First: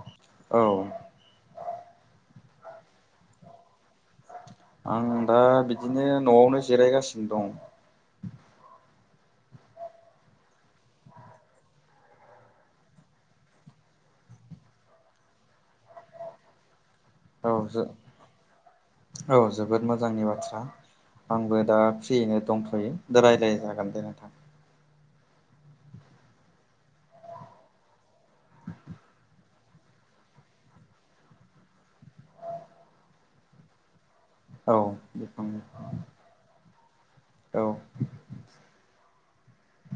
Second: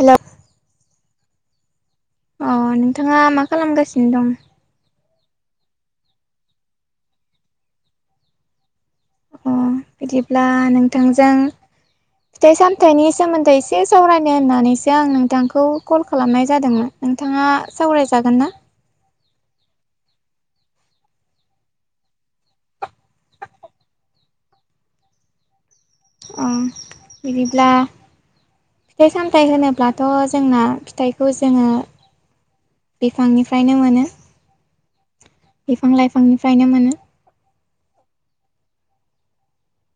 Hello औ अ नोंथाङा मा खालामगासिनो दं? आं दा बिदिनो न'वावनो जिरायगासिनो दं। अ बिदिब्ला नोंथांजों फिथाइ सामथाइनि सोमोन्दै एसे सावरायनो होननानैसो आं नोंथांखौ कल खालामनाय जादोंमोन नोंथाङा औ सावरायजागोन ना औ जोबोद मोजांनि बाथ्रा आंबो दा फ्रियैनो दंथ'यो रायलाय जागोन दे नोंथां ओ बिदिब्ला फिथाइ सामथाइ होनोब्लाथ' जोंना फिथाइखौ जोङो बिफांनिफ्रायनो मोनो औ बिफां लाइफांनिफ्रायनो मोनो औ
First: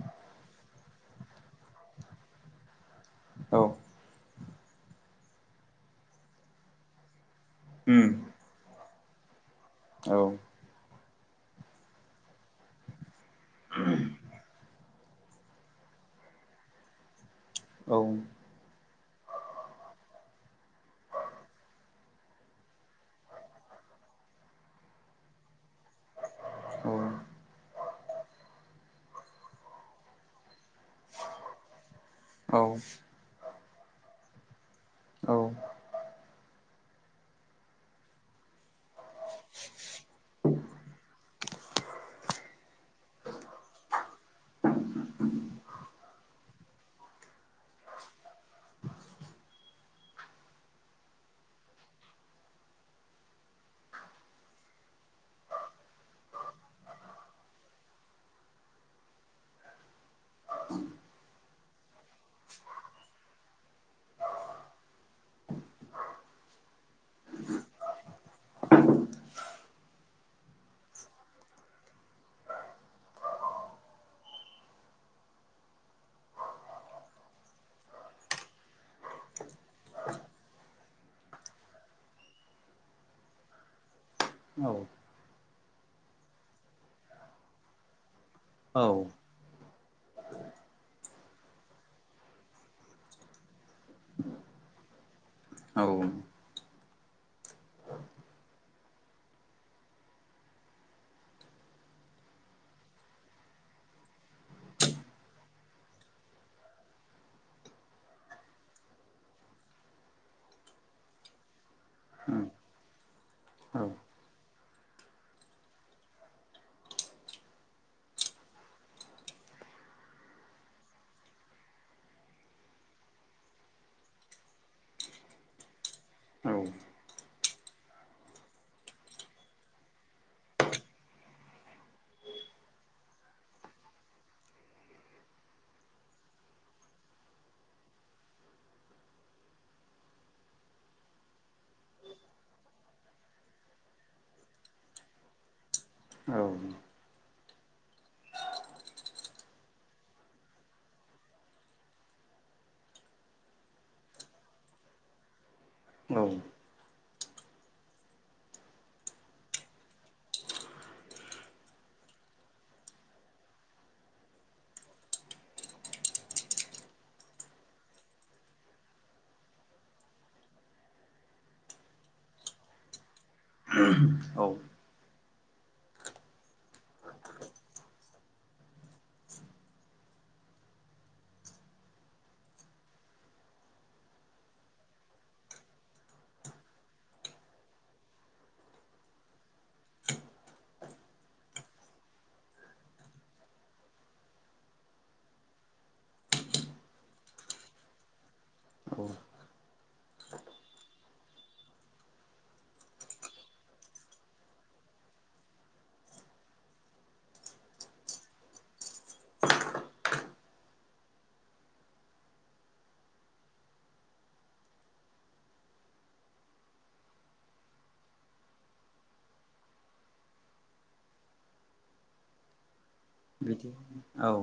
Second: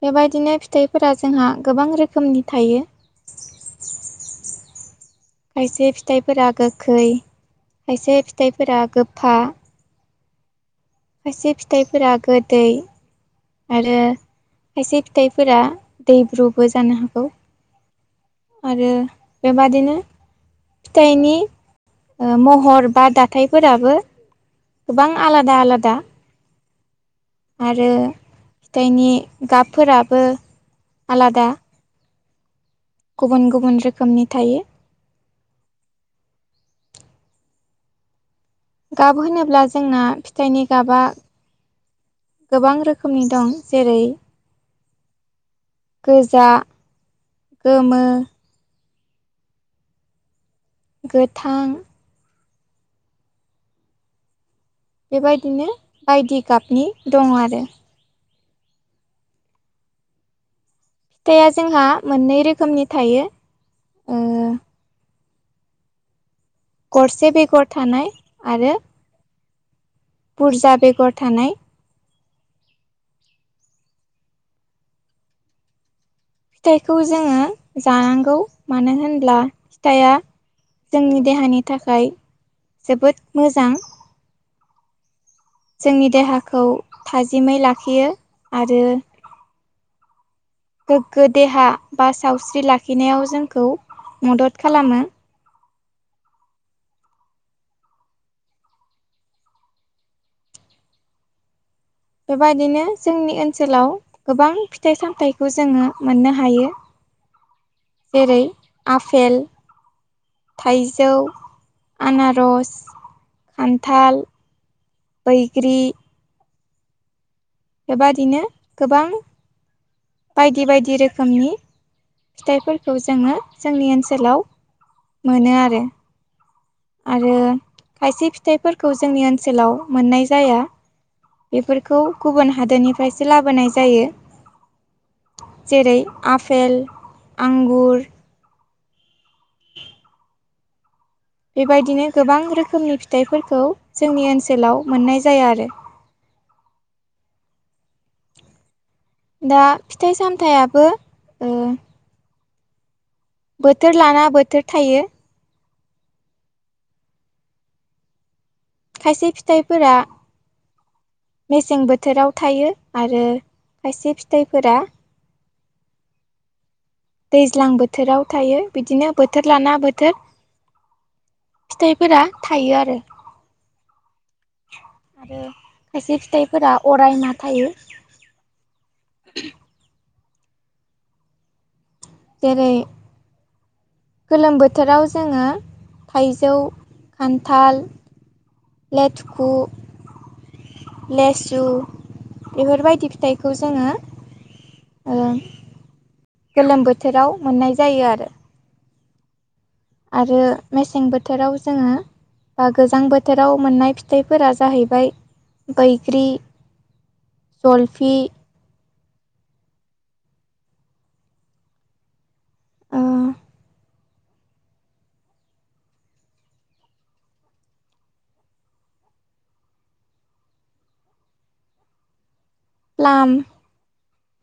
बेबायदिनो फिथाइफोरा जोंहा गोबां रोखोमनि थायो औ खायसे फिथाइफोरा गोखै उम खायसे फिथाइफोरा गो फा औ खायसे फिथाइफोरा गोदै आरो खायसे फिथाइफोरा दैब्रुबो जानो हागौ औ आरो बेबादिनो फिथाइनि ओ महर बा दाथायफोराबो गोबां आलादा आलादा औ आरो फिथाइनि गाबफोराबो आलादा औ गुबुन गुबुन रोखोमनि थायो औ नोंथां गाब होनोब्ला जोंना फिथाइनि गाबा गोबां रोखोमनि दं जेरै गोजा गोमो गोथां बेबायदिनो बायदि गाबनि दं आरो [inaudible] या जोंहा मोननै रोखोमनि थायो ओ गरसे बेगर थानाय आरो बुरजा बेगर थानाय फिथाइखौ जोङो जानांगौ मानो होनब्ला फिथाया जोंनि देहानि थाखाय जोबोद मोजां औ जोंनि देहाखौ थाजिमै लाखियो औ आरो गोग्गो देहा बा सावस्रि लाखिनायाव जोंखौ मदद खालामो। औ। बेबायदिनो जोंनि ओनसोलाव गोबां फिथाइ सामथाइखौ जोङो मोननो हायो [inaudible] जेरै आफेल थाइजौ आनारस औ खान्थाल बैग्रि बेबादिनो गोबां बायदि बायदि रोखोमनि फिथाइफोरखौ जोङो जोंनि ओनसोलाव मोनो आरो आरो खायसे फिथाइफोरखौ जोंनि ओनसोलाव मोननाय जाया बेफोरखौ गुबुन हादोरनिफ्रायसो लाबोनाय जायो जेरै आपेल आंगुर बेबायदिनो गोबां रोखोमनि फिथाइफोरखौ जोंनि ओनसोलाव मोननाय जाया आरो औ। दा फिथाइ सामथाइयाबो ओ बोथोर लाना बोथोर थायो। औ। खायसे फिथाइफोरा मेसें बोथोराव थायो आरो खायसे फिथाइफोरा। दैज्लां बोथोराव थायो बिदिनो बोथोर लाना बोथोर। फिथाइफोरा थायो आरो। औ। आरो खायसे फिथाइफोरा अरायमा थायो। [inaudible] जेरै गोलोम बोथोराव जोङो थाइजौ, खान्थाल लेटुखु लेसु बेफोरबायदि फिथाइखौ जोङो। ओ गोलोम बोथोराव मोननाय जायो आरो। औ। आरो मेसें बोथोर बोथोराव जोङो बा गोजां बोथोराव मोननाय फिथाइफोरा जाहैबाय। बैग्रि, जलफि ओ प्लाम बिदि औ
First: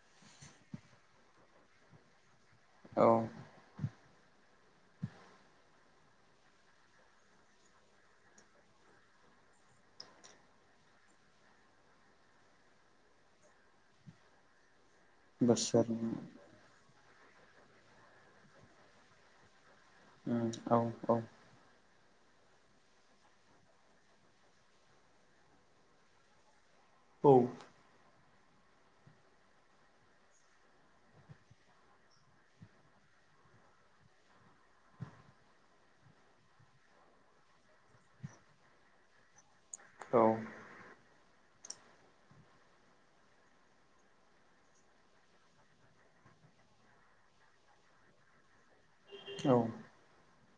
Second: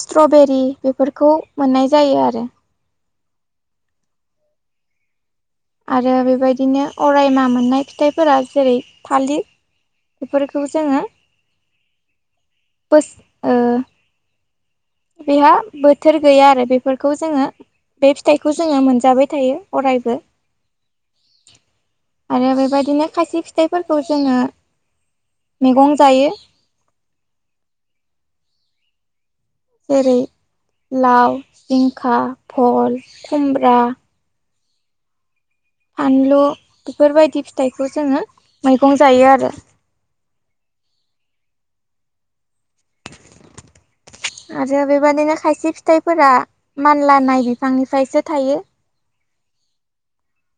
स्ट्रबेरि बेफोरखौ मोननाय जायो आरो। औ। आरो बेबायदिनो अरायमा मोननाय फिथाइफोरा जेरै थालिर। बेफोरखौ जोङो बोस ओ बेहा बोसोर उम बोथोर गैया आरो बेफोरखौ जोङो बे फिथाइखौ जोङो मोनजाबाय थायो। अरायबो औ औ आरो बे बायदिनो खायसे फिथाइफोरखौ जोङो मैगं जायो। औ। जेरै लाव, जिंखा, भल, खुमब्रा फानलु बेफोरबायदि फिथाइखौ जोङो मैगं जायो आरो। [inaudible] आरो बेबादिनो खायसे फिथाइफोरा मानला नाय बिफांनिफ्रायसो थायो। औ।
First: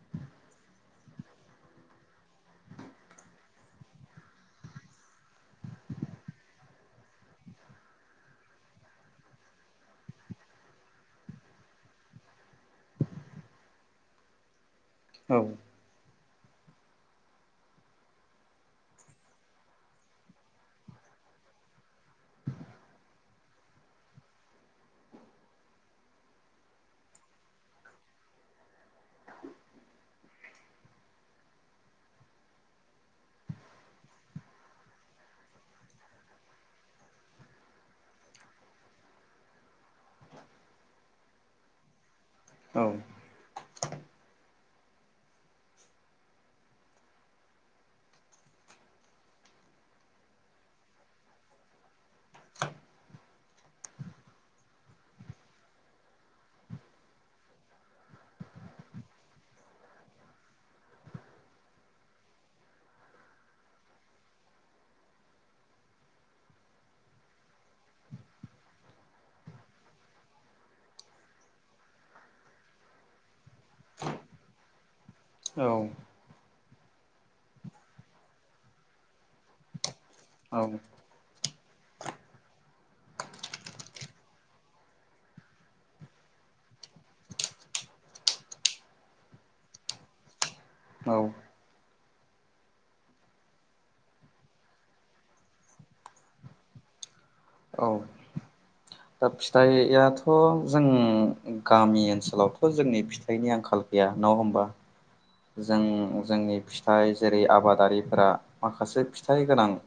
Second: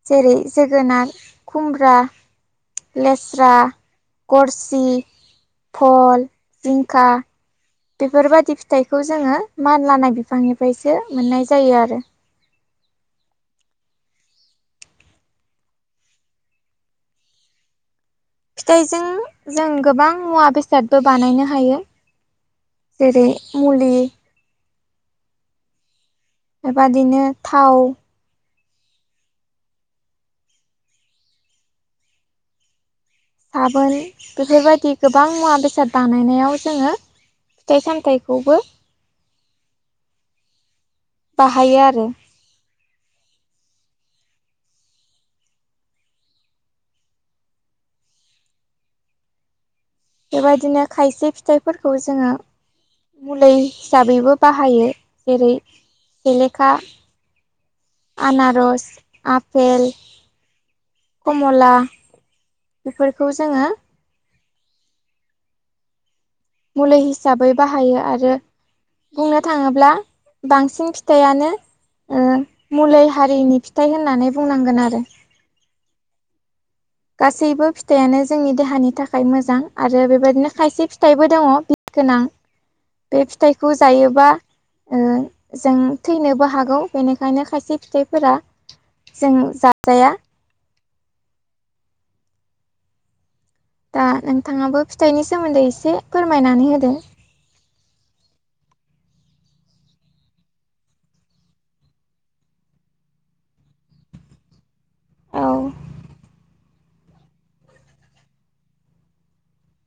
जेरै जोगोनार, खुमब्रा लेस्रा, गरसि फल, जिंखा बेफोरबादि फिथाइखौ जोङो मानलानाय बिफांनिफ्रायसो मोननाय जायो आरो। औ फिथाइजों जों गोबां मुवा बेसादबो बानायनो हायो। जेरै मुलि बेबादिनो थाव साबोन बेफोरबायदि गोबां मुवा बेसाद बानायनायाव जोङो। फिथाइ सामथाइखौबो बाहायो आरो। औ। बेबायदिनो खायसे फिथाइफोरखौ जोङो। मुलै हिसाबैबो बाहायो जेरै सेलेखा आनारस, आफेल कमला बेफोरखौ जोङो मुलि हिसाबै बाहायो आरो बुंनो थाङोब्ला बांसिन फिथाइयानो मुलै हारिनि फिथाइ होननानै बुंनांगोन आरो। औ औ गासैबो फिथाइयानो जोंनि देहानि थाखाय मोजां आरो बेबायदिनो औ खायसे फिथाइबो दङ गोनां बे फिथाइखौ जायोबा जों थैनोबो हागौ। बेनिखायनो खायसे फिथाइफोरा जों जाजाया। औ दा नोंथाङाबो फिथाइनि सोमोन्दै एसे फोरमायनानै होदो। औ दा फिथाइयाथ' जों गामि ओनसोलावथ' जोंनि फिथाइनि आंखाल गैया नङा होमबा औ जों जोंनि फि थाइ जेरै आबादारिफोरा माखासे फिथाइ गोनां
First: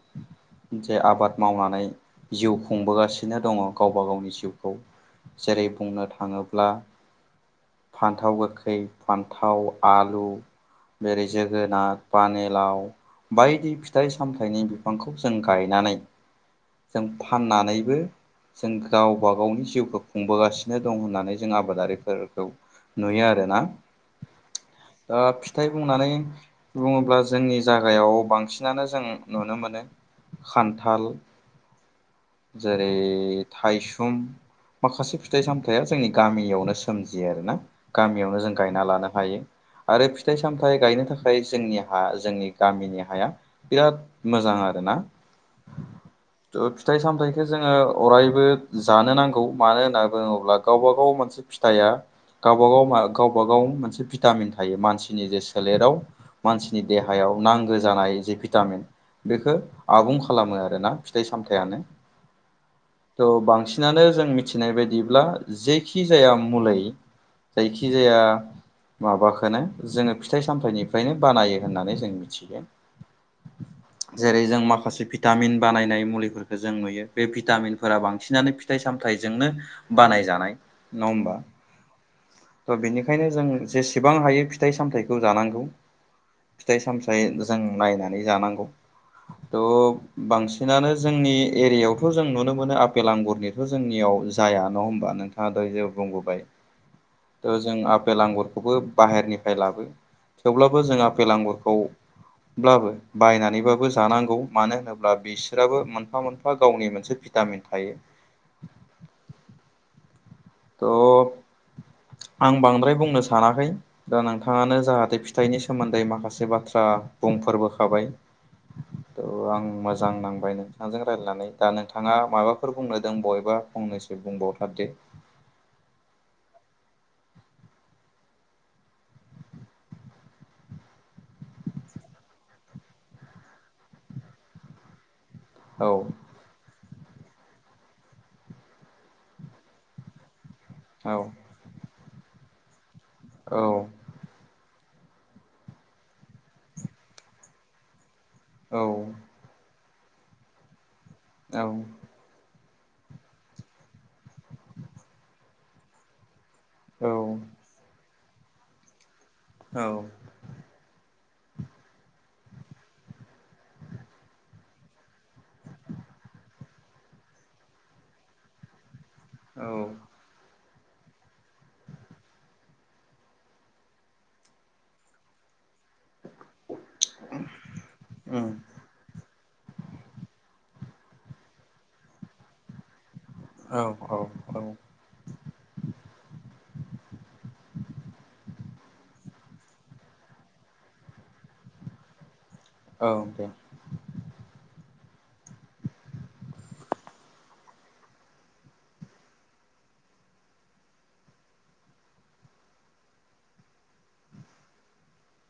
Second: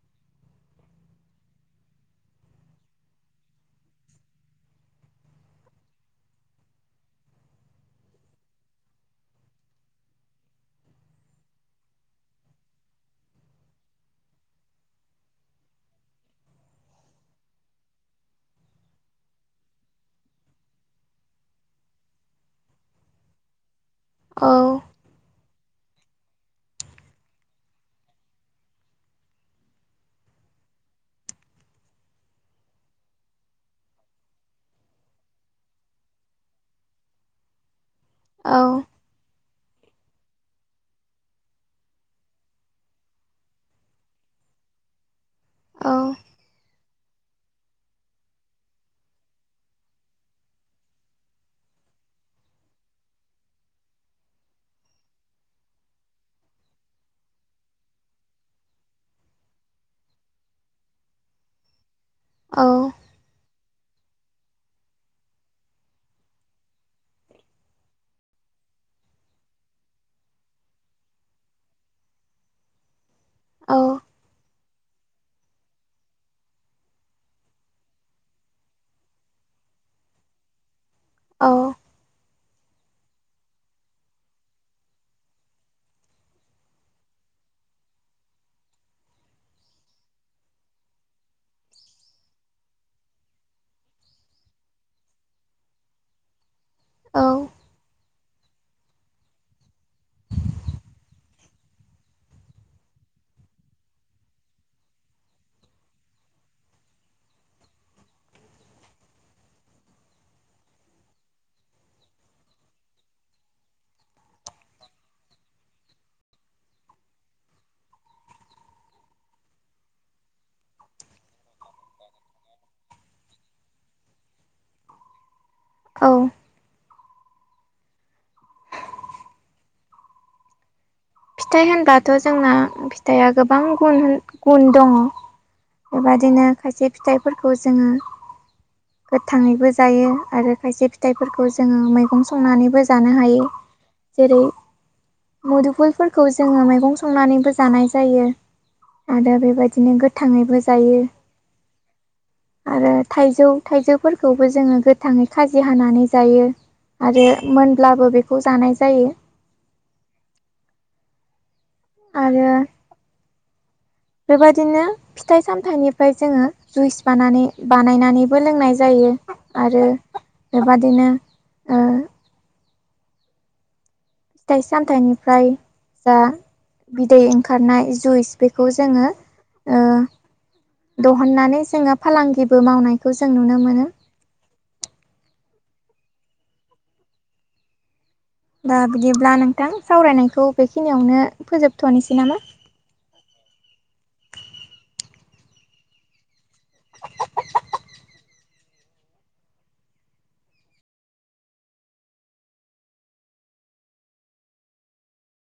जे आबाद मावनानै जिउ खुंबोगासिनो दङ गावबा गावनि जिउखौ जेरै बुंनो थाङोब्ला फान्थाव गोखै फान्थाव आलु जेरै जोगोनार पानिलाव बायदि फिथाइ सामथाइनि बिफांखौ जों गायनानै जों फाननानैबो जों गावबा गावनि जिउखौ खुंबोगासिनो दं होननानै जों आबादारिफोरखौ नुयो आरो ना। औ दा फिथाइ बुंनानै बुङोब्ला जोंनि जागायाव बांसिनानो जों नुनो मोनो खान्थाल जेरै थाइसुम माखासे फिथाइ सामथायाइया जोंनि गामियावनो सोमजियो आरोना गामियावनो जों औ गायना लानो हायो। आरो फिथाइ सामथायाइ गायनो थाखाय जोंनि हा जोंनि गामिनि हाया बिराद मोजां आरो ना। ना औ थ फिथाइ सामथायाइखौ जोङो अरायबो जानो नांगौ मानो होनना बुङोब्ला गावबा गाव मोनसे फिथाइआ गावबा गाव गावबा गाव मोनसे भिटामिन थ मानसिनि जे सोलेराव मानसिनि देहायाव नांगौ जानाय जे भिटामिन बेखौ आबुं खालामो आरोना फिथाइ सामथायाइयानो। थ' बांसिन बिनानो जों मिथिनाय बायदिब्ला जेखि जाया मुलै जायखि जाया माबाखौ खौनो जोङो फिथाइ सामथायाइनिफ्रायनो बानायो होननानै जों मिथियो। औ जेरै जों माखासे माखासे भिटामिन बानायनाय मुलिफोरखौ जों नुयो बे भिटामिनफोरा बांसिनानो फिथाइ सामथाइजोंनो बानाय जानाय नङा होमबा औ त बेनिखायनो जों जेसे गोबां हायो फिथाइ सामथायाइखौ जानांगौ। फिथाइ सामथाइ जों नायनानै जानांगौ। थ बांसिनानो जोंनि एरियायावथ' जों नुनो मोनो आपेल आंगुरनिथ' जोंनियाव जाया ना नङा होनबा नोंथाङा द जे बुंबोबाय औ थ जों आपेल आंगुरखौबो बाहेरनिफ्राय लाबो थेवब्लाबो जोंहा आपेल आंगुरखौ बो बायनानैबाबो जानांगौ मानो होनोब्ला बिसोराबो मोनफा मोनफा गावनि मोनसे भिटामिन थायो। त' आं बांद्राय बुंनो सानाखै दा नोंथाङानो जाहाथे फिथाइनि सोमोन्दै माखासे बाथ्रा बुं फोरबो थाबाय आं मोजां नांबाय नोंथांजों रायलायनानै दा नोंथाङा माबाफोर बुंनो दं बबेबा फंनैसो बुंदों। ओ नोंथां दे औ फिथाइ होनब्लाथ' जोंना फिथाइआ गोबां गुन गुन दङ। औ बेबादिनो खायसे फिथाइफोरखौ जोङो गोथाङैबो जायो आरो खायसे औ फिथाइफोरखौ जोङो मैगं संनानैबो जानो हायो औ जेरै मुदुफुलफोरखौ जोङो मैगं संनानैबो जानाय जायो औ आरो बेबायदि बिदिनो गोथाङैबो जायो। औ आरो थाइजौ थाइजौफोरखौबो जोङो गोथाङै खाजि हानानै जायो। औ आरो मोनब्लाबो बेखौ जानाय जायो। औ आरो बेबायदिनो फिथाइ सामथाइनिफ्राय जोङो जुइस बानानै बानायनानैबो लोंनाय जायो। आरो औ बेबादिनो ओ फिथाइ सामथाइनिफ्राय जा बिदै ओंखारनाय जुइस बेखौ जोङो अ दिहुननानै जोङो फालांगिबो मावनाय औ औ औ दा बिदिब्ला नोंथां सावरायनायखौ बेखिनियावनो फोजोबथ'नोसै नामा? औ दे